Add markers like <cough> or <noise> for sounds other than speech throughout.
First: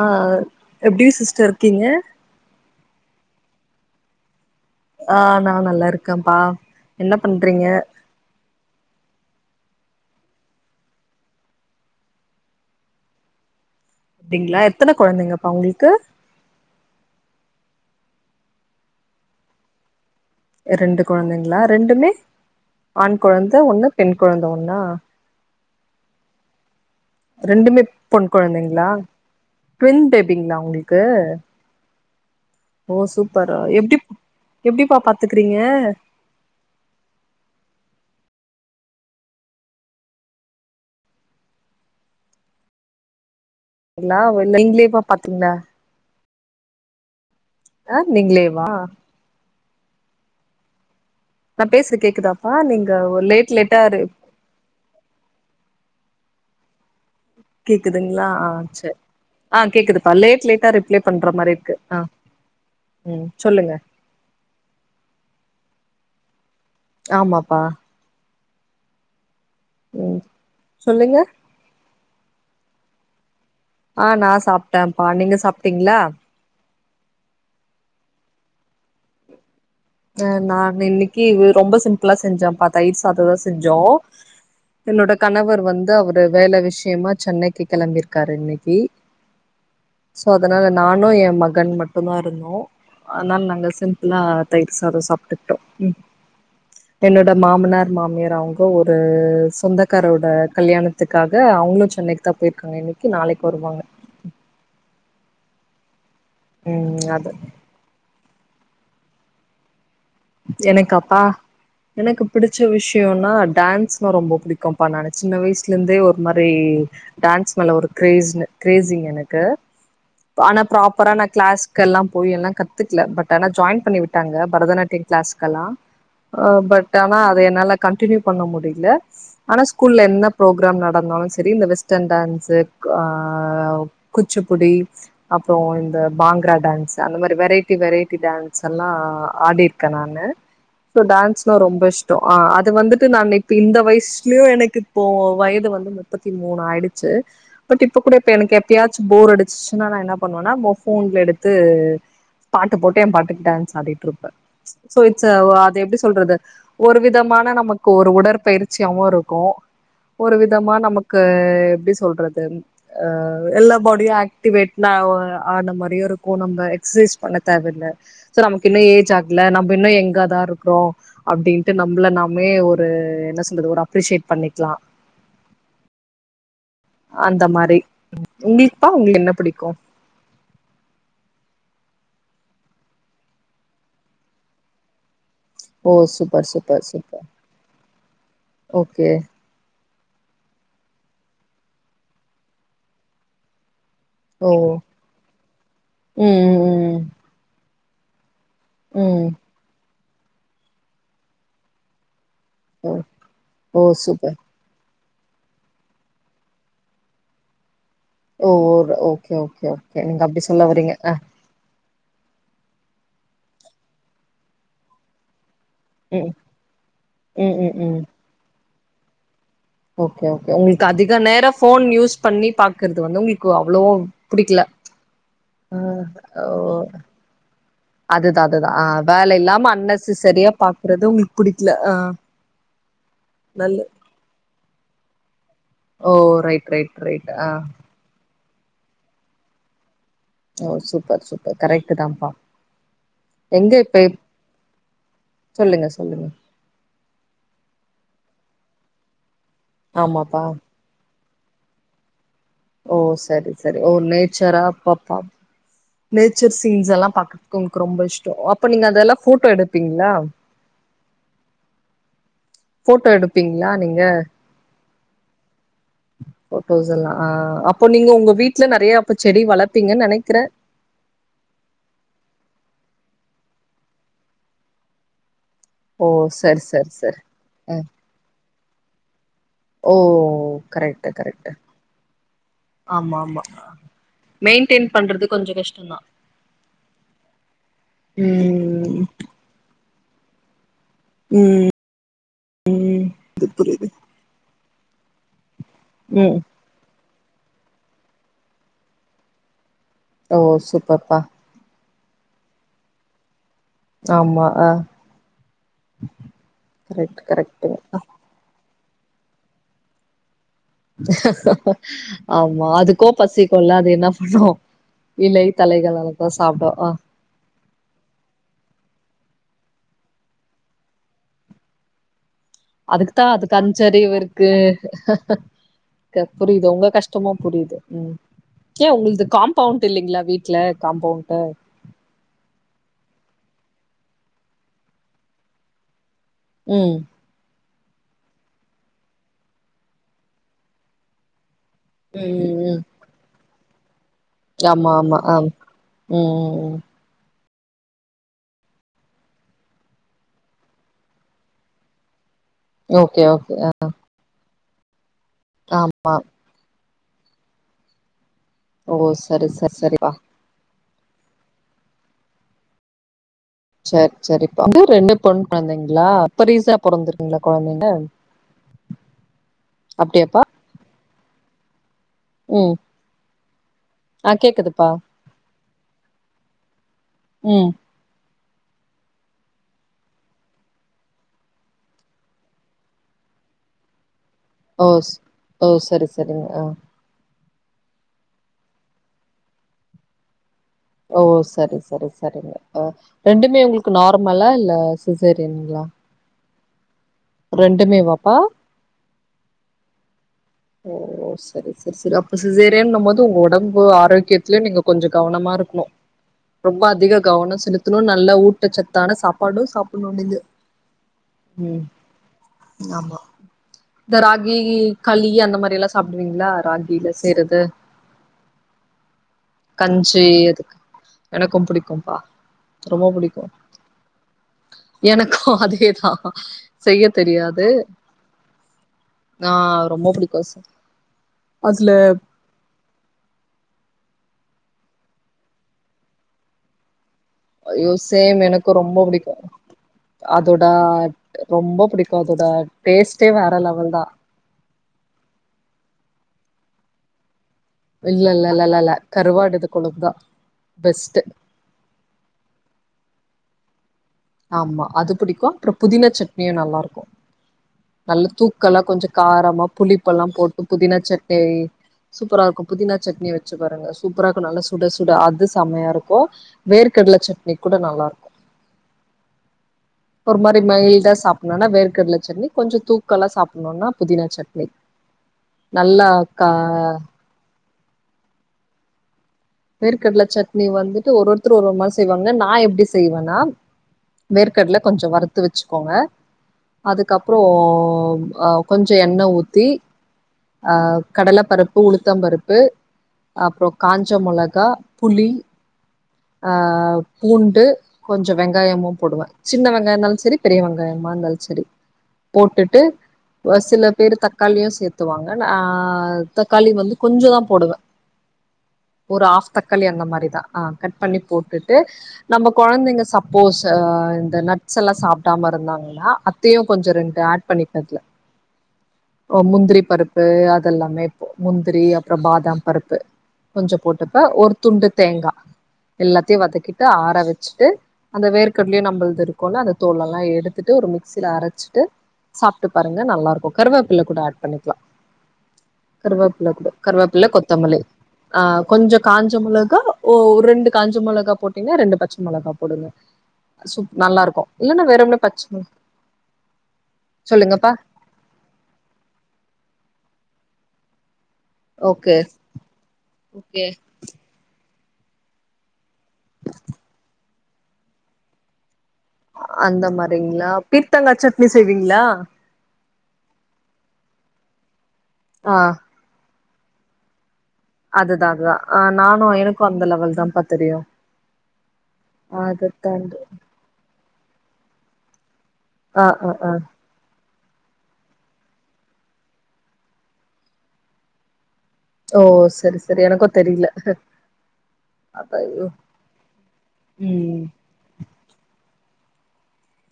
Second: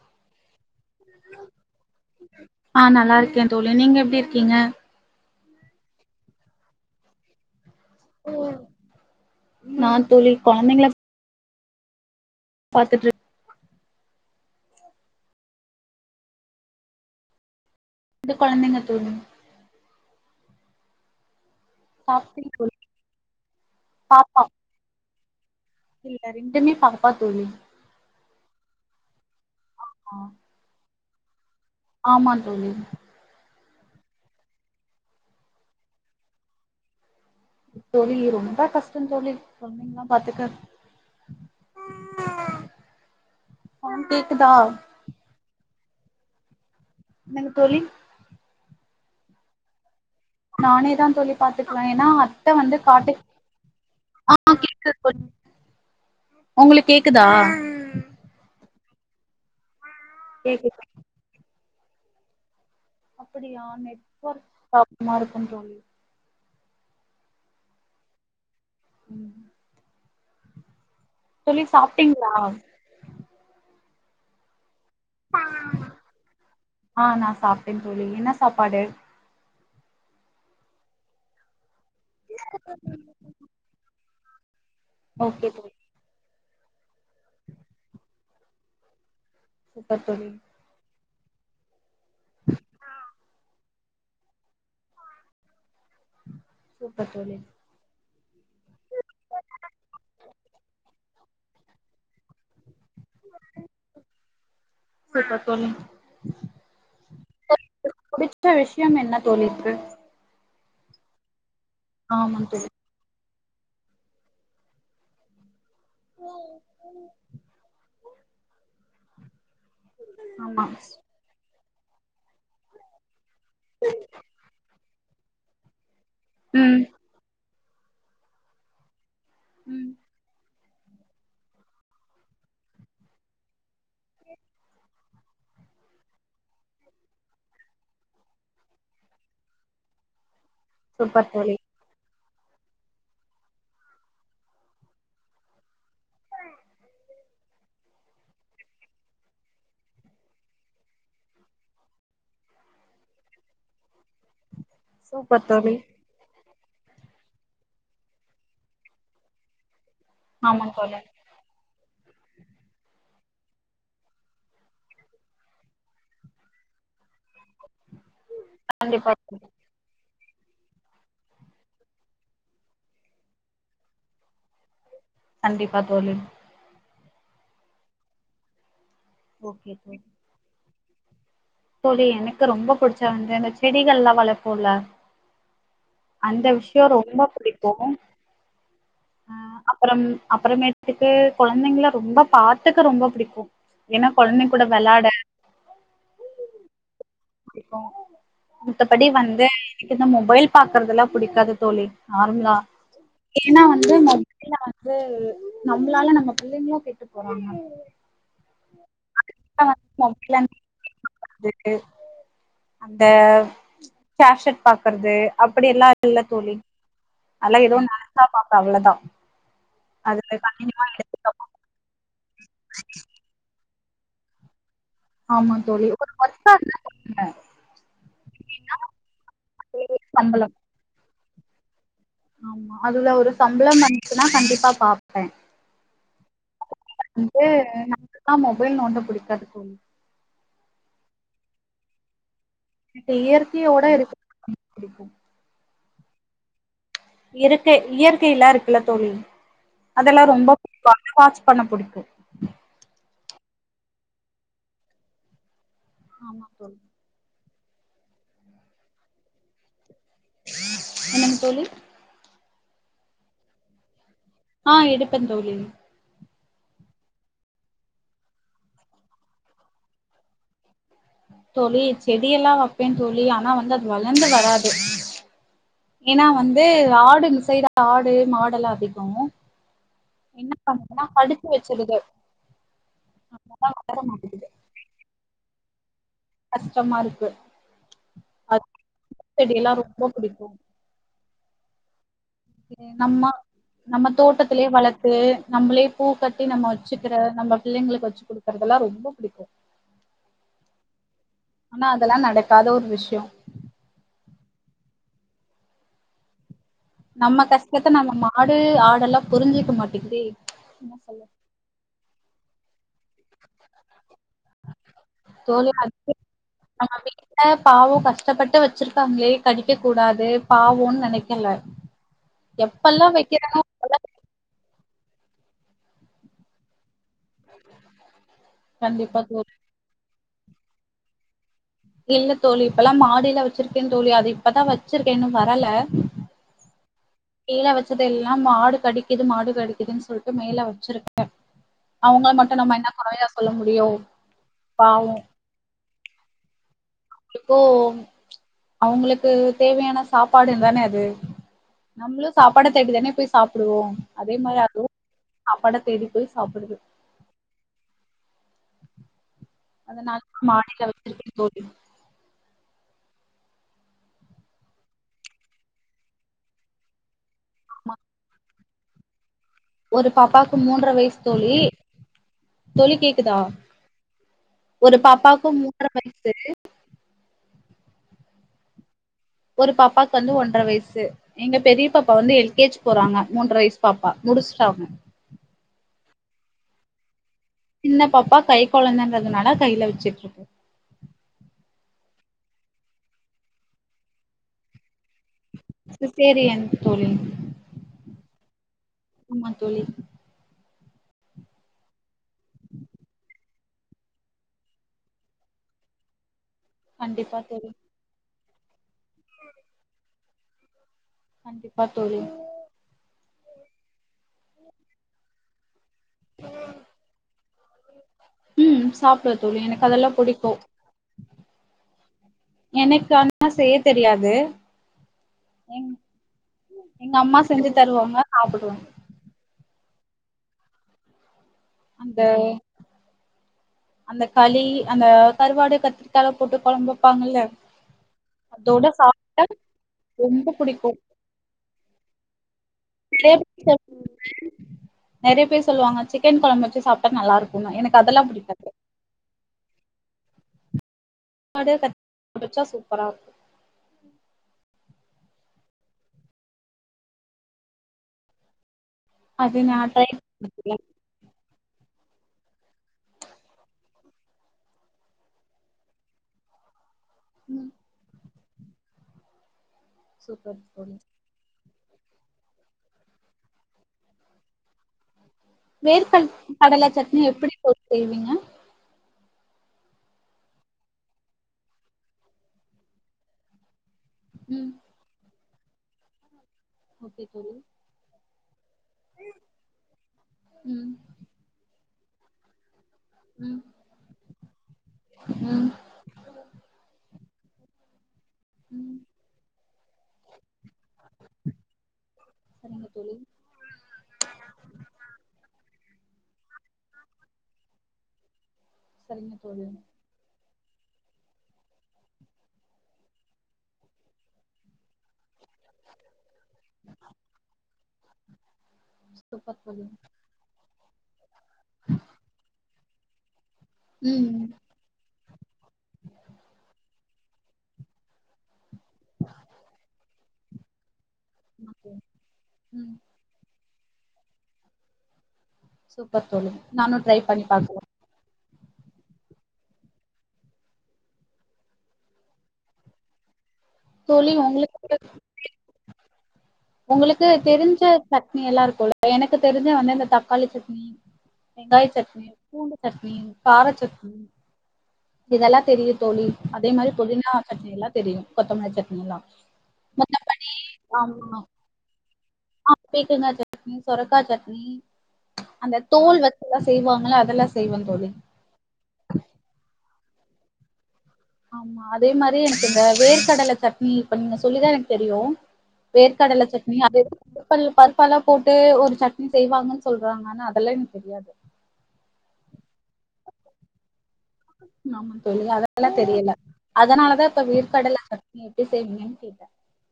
ஆஹ் எப்டி சிஸ்டர் இருக்கீங்க ஆ நல்லா இருக்கே தோழி நீங்க எப்டி இருக்கீங்க ஆஹ் நான் நல்லா இருக்கேப்பா என்ன பண்றீங்க நா தோழி கொழந்தைங்கல பாத்துட்டு இரு அப்டிங்களா எத்தன கொழந்தைங்கப்பா உங்ளுக்கு ரெண்டு கொழந்தைங்க தோழி ரெண்டு கொழந்தைங்க ரெண்டுமே சாப்ட்டீங் தோழி? ஆண் கொழந்த ஒண்ணு பெண் பாப்பா கொழந்த ஒன்னா இல்ல ரெண்டுமே பா ரெண்டுமே பொண் கொழந்தைங்களா ட்வின்பேபிங்லா உங்ளுக்கு க்கு ஆமாங் ஓ சூப்பர் அ எப்டிப் எப்டிப்பா பாத்துக்றீங்க தோழி ரொம்ப கஷ்ட தோழி கொழந்தைகள பாத்துக்க ஆ எல்லா கேக்குதா நீங்ளேவா பாத்தீங்களா என்னங்க தோழி அஹ் நீங்களே வா நானேதான் தோழி நா பாத்துக்குவே பேசுறது ஏனா கேக்குதாப்பா அத்த வந்து நீங்க காட்டுக் லேட் லேட்டா ஆஹ் கேக்குது தோழி உங்களுக்கு கே கேக்குதுங்களா ஆஹ் சரி ஆஹ் கேக்குது பா லேட் லேட்டா கேக்குது ரிப்ளே பண்ற மாரி இருக்கு ஆஹ் அப்படியா நெட்வொர்க் ப்ராபளமா இருக்கு தோழி ஆமாப்பா உம் ம் சொல்லுங்க டிங்களா ஆஹ் நா சாப் டேம்பா நீங்க சாப்ட்டீங்களா ஆ நா சாப்ட்டேன் தோழி என்ன சாப்பாடு ஆ நா இன்னிக்கி ரொம்ப சி ம்பிளா செஞ்சம்பா தயிர் சாத தா செஞ்சோ என்னோட ஓகே கணவர் தோழி வந்து அவரு வேல விஷயமா சென்னைக்கு கிளம்பிரு காரு இன்னிக்கு சூப்பர் சோ தோழி அதனால நா னு எ மகன் மட் டுதா இருந்தோ அதனால நாங்க சிம் ப்ளா தயிர் சாதோ சாப்ட்டுட்டோ ம் சூப்பர் என்னோட தோழி மாமனார் மாமியார் அவுங்க ஒரு சொந்தக்காரோட கல்யாணத்துக்காக அவங்களு சென்னைக்குதா போயிருக்காங்க இன்னைக்கு நாளைக்கு வருவாங்க சூப்பர் தோழி உம் அது புடிச்ச விஷ்யம் என்ன தோழி இருக்கு எனக்காப்பா எனக்கு ஆமா பிடிச்ச தோழி விஷ்யோனா அத் டான்ஸ்னா ரொம்ப புடிக்கும்ப்பா நானு சின்ன வயசு லருந்தே ஒரு மாரி டான்ஸ் மேல ஒரு க்ரேஸ்னு க்ரேஸிங் எனக்கு ப் ஆனா ஆமா ப்ராப்பரா நா க்ளாஸ் கல்லா போய் எல்லா கத்துக்ல பட் ஏனா ஜாயின் பண்ணி விட்டாங்க பரதநாட்டியம் க்ளாஸ்க்கலா ஆஹ் ம் பட் ஆனா அது என்னால கன்ட்டினியு பண்ண முடிய்ல ஆனா ம் ஸ்கூல்ல என்னப் ப்ரோக்ராம் நடந்தாலு செரி இல்ல வெஸ்டர்ன் டான்சுக் ஆஹ் குச்சூப்புடி அப்றோ இந்த பாங்க்ரா டான்சு அந்த மாரி வெரைட்டி வெரைட்டி டான்ஸெல்லா ஆடிர் க்க நானு சோ சூப்பர் டான்ஸ்னா தோழி ரொம்ப இஷ் தொ ஆஹ் அது வந்துட்டு நானு இப்ப இந்த வயசுலே எனக்கு இப்போ வயது வந்து முப்பத்தி மூணு ஆயிடுச்சு பட் இப்ப கூட இப்ப எனக்கு எப்பயாச்சு போர் அடிச்சுச்சுனா நா என்ன பண்ணுவனா ப ஃபோன்ல எடுத்து பாட்டு போட்டு எ பாட்டுக்கு டான்ஸ் ஆடிட்ருப்பே சோ இட்ஸ் ஆ சூப்பர் வா தோழி அது எப்டி சொல்றது ஒரு விதமான நமக்கு ஒரு உடற்பயிற்சியாவு இருக்கு ஒரு ஆமா விதமா தோழி நமக்கு எப்டி சொல் சொல்றது அ எல்லா பாடியு ஆக்டிவேட் நா ஆ ஆன மாரியு இருக்கு நம்ம எக்சைஸ் பண்ண தேவையில்ல சோ நமக்கு இன்னு கண்டிப்பா ஏஜ் ஆக் தோழி நம்ம இன்னு யங்காதா இருக்றோ அப்டின்ட்டு நம்மள நாமே ஒரு என்ன சொல்றது ஒரு அப்ரிஷியேட் பண்ணிக்கலா கண்டிப்பா தோழி அந்த மாரி உங்குளுக் ப்பா உங்குளு என்ன பிடிக்கு ஓகே தோழி தோழி எனக்கு ரொம்ப புடிச்ச வந்து இந்த செடிகள்ளா வளப்போல ஓ அந்த சூப்பர் சூப்பர் விஷயோ சூப்பர் ரொம்ப புடிக்கு ஓகே அஹ் அ அப்புறம் அப்புறமேட்டுக்கு கொழந்தைங்கள ரொம்ப பாத்துக்க ரொம்ப புடிக்கும் ஏன்னா ஓ கொழந்தைங்க கூட வெளாட உம் <inaudible> மத்தபடி வந்து ன மொபைல் பாக்குறதெல்லா புடிக்காது தோழி நார்மலா ம் ஏன்னா ஓ வந்து சூப்பர் மொபைல்ல வந்து நம்மளால நம்ம பிள்ளைங்களா கெட்டு போறாங்க ஓர் ஓகே ஓகே ஓகே நீங்க மொபைல்ல அப்டி சொல்லவறீங்க ஹ பாக்குறது அந்த அ கேஷட் பாக்கறது அஹ் அப்டி எல்லா இல்ல ம் தோழி ம் அல்லா ம் ஏதோ ம் நெனைச்சா பாப்பே அவ்ளோதா ஓகே அதுல ஓகே உங்களுக்கு கண்டினியூவா அதிக எடுத்துக்காம நேரம் போன் யூஸ் பண்ணி பாக்குறது வந்து உங்களுக்கு அவ்வளோ பிடிக்கல ஆமா தோழி அதுதான் அதுதான் ஆஹ வேல இல்லாம அதுவே அன்னசு சரியா சம்பளம் பாக்குறது உங்களுக்கு பிடிக்ல ஆமா அதுல ஒரு சம்பளம் வந்துச்சுன்னா கண்டிப்பா பாப்பேன் ஓ ரைட் ரைட் ரைட் ஆஹ் ஆஹ மொபைல் நோண்ட புடிக்காது தோழி ஓ சூப்பர் சூப்பர் கரெக்டு தான்ப்பா எனக் எங்க இயற்கையோட இப்ப இருக்க புடிக்கும் சொல்லுங்க சொல்லுங்க இருற்கை இயற்கையல்லா இருக்குல்ல தோழி அதெல்லாம் ஆமாப்பா ரொம்ப புடிக்கு வாட்ச் பண்ண புடிக்கும் ஓ சேரி சேரி ஓ நேச்சரா பாப்பா ஆமா நேச்சர் தோழி சீன்ஸ் எல்லாம் பாக்க க்கும் கு ரொம்ப இஷ்டம் அப்ப நீங்க அதெல்லாம் போட்டோ எடுத் ப்பீங்களா என்னங்க தோழி போட்டோ எடுப்பீங்களா நீங்க ஆ எடுப்பேன் தோழி ஃபோடோஷ் எல்லா ஆஹ் அப்போ நீங்க உங்க வீட்டுல நிறைய அப்ப செடி வளப்பீங்க நினைக்கிற தோழி செடியெல்லாம் வைப்பேன் தோழி ஆனா வந்து அது வளர்ந்து வராது ஓ ஏன்னா சரி வந்து சரி சரி ஆடு மிசைதா ஆடு மாடெல்லாம் பிடிகமு ஓ கரெக்டு கரெக்டு வச்சிருது ஆமாமா அதனால வளர மாட்டேங்குது மெயின்டெய்ன் பண்றது கொஞ்ச கஷ் ம் ந கஷ்டமா இருக்கு அ ம் செடிய எல்லாரு ரொம்ப பிடிக்கும் உம் நம்ம நம்ம தோட்டத்திலயே வளத்து நம்மளே பூ ம் கட்டி நம்ம வச்சு வக்கிற நம்ம பிள்ளைங்களுக்கு வச்சு குடுக்கறதெல்லா ரொம்ப புடிக்கு ஓ சூப்பர்ப்பா ஆனா அதெல்லா நடக்காத ஒரு விஷயோ ஆமா ஆஹ் நம்ம கஷ்டத்த நம்ம மாடு ஆ டெல்லா புரிஞ்சுக்க மாட்டிங்குதே ஆ மா அதுக்கு பசிக்குல்ல அது என்னா ப தோழி அது சாப்டு ஆ நம்ம வீட்ல பாவ கஷ்டப்பட்டு வச்சிருக்காங்களே கடிக்க கூடாது பாவோன்னு நெனைக்கல எப்பெல்லா அதுக்கு தா அதுக்கு வைக்கிறானோ அப்பெல்லா அஞ்சறிவு இருக்கு புரியது உங்க கஷ் டமு புரியுது உ ஏ கண்டிப்பா உங்குளுது தோழி காம்பவுண்ட் இல்லைங்களா வீட் ல காம்பவுண்ட்டு இல்ல தோழி இப்பல்லா மாடியில வச்சிருக்கே தோழி அது இப்பதா வச்சிருக்கே இன்னு வரல உம் கீழ வச்சது எல்லா மாடு கடிக்குது மாடு கடிக்குதுன்னு சொல்லிட்டு மேல வச்சிருக்கே அவங்கள ம் மட்டு நம்ம ம் என்ன கொறையா சொல்ல முடியு ஆமா ஆமா ஆ உம் ம் இப்போ அவங்களுக்கு தேவையான சாப்பாடு தானே அது நம்மளும் சாப்பாடை தேடி தானே ஓகே போய் ஓகே சாப்புடுவோ அதே மாதிரி அதுவும் சாப்பாட ஆ தேடி போய் சாப்பிடுது ஓ சரி சரி சரிப்பா சிருக்க தோழி சரி சரிப்பா <inaudible> ரெண்டு பொண் கொழந்தைங்களா இப்ப ரீசா பொறந்திருக்கு கொழந்தைங்க ஆமா ஒரு அப்டியாப்பா பாப்பாக்கு மூன்ற வயசு தோழி ம் தோழி கேக்குதா ஆ கேக்குதுப்பா ஒரு பாப்பாக்கு மூன்ற வயசு உம் ஒரு பாப்பாக்கு வந்து ஒன்ற வயசு எங்க பெரிய பாப்பா வந்து எல் கே ஜி போறாங்க மூன்ற வயசு பாப்பா முடிச்சுட்டாங்க ஓ ஓ செரி செரிங்க ஆஹ சின்ன பாப்பா கை குழந்தைன்றதுனால கையில வச்சுட்டு இருக்கு ஓ செரி செரி செரிங்க ஓ ரெண்டுமே உங்களுக்கு நார்மலா இல்ல சிசேரியனுகளா சிசேரியன் தோழி ரெண்டுமே வாப்பா ஆமா தோழி ஓ செரி செரி செரி அப்ப சிசேரியன் நும் போது உங்க உடம்பு ஆரோக்கியத்துல நீங்க கொஞ்சோ கவனமா இருக்கணும் ரொம்ப அதிக கண்டிப்பா கவனம் தோழி செலுத்தணும் நல்லா ஊட் ஊட்டச் சத்தான சாப்பாடும் சாப்புண்ணுனுது கண்டிப்பா ம் தோழி ஆமா இந்த ராகி களி அந் அந்த மாறில சொ சாப்பிடுவீங்களா ராகில செய்றது ம் சாப்டுவ தோழி எனக்கு அதெல்லா கஞ்சி புடிக்கு அதுக்கு எனக்கும் பிடிக்கும்பா ரொம்ப எனக்கு ஆனா பிடிக்கும் செய்ய தெரியாது எனக்கும் எங் அதேதான் செய்ய எங்க அம்மா தெரியாது செஞ்சு தருவாங்க சாப்புடுவ நா ரொம்ப புடிக் பச அதுல அந்த அந்த களி அந்த கருவாடு கத்திரிக்கால போட்டு குழம்பு ஐயோ சேம் எனக்கு ரொம்ப புடிக்கு சாப்ட்டா ரொம்ப அதோட புடிக்கு ரொம்ப புடிக்கும் அதோட <unintelligible> டேஸ்ட்டே வேற லெவல் தா நெறைய பேர் சொல்லுவாங்க சிக்கன் குழம்புவச்சு சாப்ட்டா நல்ல இருக்கு இல்ல இல்ல இல்ல இல்ல இல்ல ல கருவாடு இது கொழபுதா பெஸ்ட்டு நாடு கச்சா <unintelligible> சூப்பரா இருக்கும் ஆமா அது புடிக்கு அப்றோ புதினா சட்னியு நல்லா இருக்கும் நல்ல தூக்கலா கொஞ்சோ அது காரமா நா ட்ரை புளிப்பெல்லா போட்டு பண்ணதில்ல. புதினா சட்னி சூப்பராருக்கு புதினா சட்னி வச்சு பாருங்க சூப்பராருக்கு நல்லா சுட சுட அது செமையா இருக்கும் வேர்க கடல சட்னி ம் கூட நல்லா இருக்கு ஒரு சூப்பர் மாறி தோழி மயில்டா சாப்டணும்னா வேர் கடலச்சட்னி கொஞ்சோ தூக்கலா சாப்டணும்னா புதினா சட்னி நல்லா வேர்கல் கா கடல சட்னி எப்படி <unintelligible> செய்வீங்க வேர்கடல சட்னி வந்துட்டு ஒரு ஒருத்தர் ஒரு ஒரு மாறி செய்வாங்க நான் எப்படி செய்வேனா ம் வேர்கடல கொஞ்சோ வருத் த்து வச்சுக்கோங்க ஓகே அதுக்கப்றோ தோழி அஹ் கொஞ்சம் எண்ணெய் ஊத்தி ம் அஹ் கடலப்பருப்பு உளுத்தம் பருப்பு ம் அப்றோ காஞ்ச மொளக க்க புலி ம் ஆ பூண்டு கொஞ்சொ வெங்காயமும் ம் போடுவேன் சின்ன வெங்காயம் இருந்தாலும் செரி பெரிய வெங்காயமா இருந்தாலும் செரி போட்டுட்டு சரிங்க தோழி சில பேரு தக்காளியூ சேர்த்துவாங்க ஆஹ் தக்காளி வந்து கொஞ்சதா போடுவே ஒரு சரிங்க ஆஃப் தோழி தக்காளி அந்த மாரிதா ஆ கட் பண்ணி போட்டுட்டு நம்ம கொழந்தைங்க சப்போஸ் இந்த நட்ஸ் எல்லாம் சாப் டாம இருந்தாங்கன்னா அத்தையும் கொஞ்சம் ரெண்டு பண்ணல சூப்பர் முந்திரி தோழி பருப்பு எல்லாமே முந்திரி அப்புறம் பாதாம் பருப்பு கொஞ்சோ போட்டுப்ப ம் ஒரு துண்டு தேங்கா எல்லாத்தையும் வதக்கிட்டு ஆற வெச்சுட்டு அந்த வேர்க் நம்மள இருக்கும் அந்த தோலெல்லாம் எடுத் ட்டு ஒரு சில அரைச்சிட்டு ஓகே. சாப்பிட்டு ம் பாருங்க நல்லா இருக்கும் கருவேப்புள்ள கூட ஆட் பண்ணிக்கலாம் சூப்பர் கருவோப்புள்ள தோழி கூட நானு ட்ரை கருவோப்ள பண்ணி கொத்தமல்லி பாக்குறே ஆ கொஞ்சம் காஞ்ச மொளகா ஒரு ரெண்டு காஞ்ச மொளகா போட்டீங்கன்னா ரெண்டு பச்ச மிளகா போடுங்க சூப் நல்லா தோழி இருக்கு இல்லன்னா உங்களுக்கு வெறும்னே பச்ச மொள உங்களுக்கு சொல்லுங்கப்பா தெரிஞ்ச சட்னி எல்லாம் இருக்கும் எனக்கு தெரிஞ்ச வந்து இந்த தக் தக்காளி சட்னி வெங்காய ஓகே சட்னி பூண்டு சட்னி பார சட்னி இதெல்லாம் தெரியும் தோழி அதே மாதிரி பொதினா சட்னி எல்லாம் தெரியும் கொத்தமல்லி சட்னி எல்லா அந்த மாதிரிங்களா மத்தபடி பீர்த்தங்காய் சட்னி செய்வீங்களா ஆஹ் பீக்கங்காய் சட்னி சொரக்கா சட்னி ஆ அந்த தோல் வந் செய்வாங்களா அதெல்லாம் அதுதான் அதுதான் ஆஹ் நானும் எனக்கும் அந்த லெவல் தான் பத்தெரியும் ஆமா அதே மாதிரி எனக்கு இந்த வேர்க்கடல சட்னி அப்ப நீங்க சொல்லிதான் எனக்கு தெரியும் ஆ ஆ வேர்கடல ஆ சட்னி அத குக்கல் பருப்பாலா போட்டு ஒரு சட்னி செய்வாங்கன்னு சொல்றாங்க ஆனா அதெல்லா எனக்கு தெரியாது ஓ சரி சரி எனக்கும் தெரில ஆமா அதா சொல்லு ஐயோ அதெல்லாம் தெரில அதனாலதான் ம் இப்ப வெர் கடல எட்டு <unintelligible> கெட்ட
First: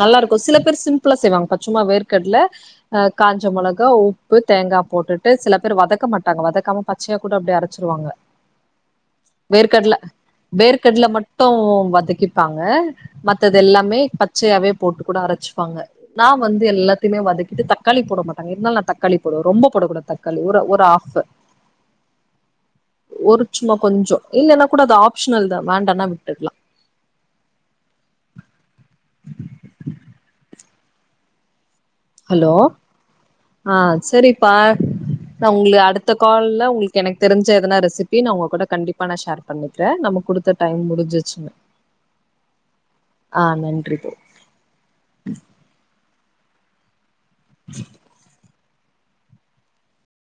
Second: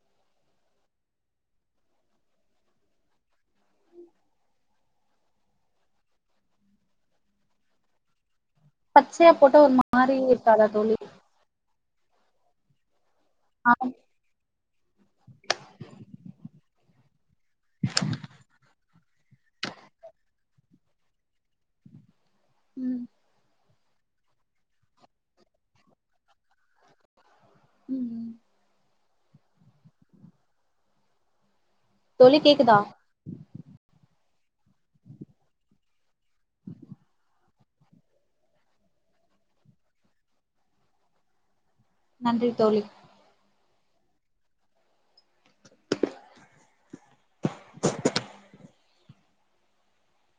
நல்லா இருக்கும் சில பேர் சிம்பிளா செய்வாங்க பச்சும்மா வேர்க்கடல அஹ் காஞ்ச மெளகா உப்பு தேங்காய் போட்டுட்டு சில பேர் வதக்க மாட்டாங்க வதக்காம பச்சையா கூட அப்படி அரச்சிருவாங்க பச்சையா போட்டா ஒரு வேர்க்கடல மாரி இருக்காதா தோழி வேர்க்கடல மட்டும் வதக்கி இருப்பாங்க மத்தது ஆ ம் எல்லாமே பத் பச்சையாவே போட்டு கூட அரைச்சிப்பாங்க நான் வந்து எல்லாத்துமே வதக்கிட்டு தக்காளி போட மாட்டாங்க இருந்தாலும் நான் தக் தக்காளி போடும் ரொம்ப போடக்க கூடா தக்காளி ஒரு ஒரு ஆஃப் உம் மா கொஞ்சம் இல்லைன்னா கூட அது ஆப்ஷனல் தான் வேண்டனா விட்டுக்கலாம் உம் உம் தோழி ஹலோ கேக்குதா ஆஹ் செரி ப்பா ந உங்கள அடுத் இந்த கால்ல உங்களுக்கு எனக்கு தெரிஞ் சதனா ரெசிபி நான் உங்க கூட கண்டிப்பா நான் ஷேர் பண்ணிக்கிறேன் நம்ம குடுத்த டைம் முடிஞ்சிச்சுங்க நன்றி தோழி ஆஹ் நன்றி தோழி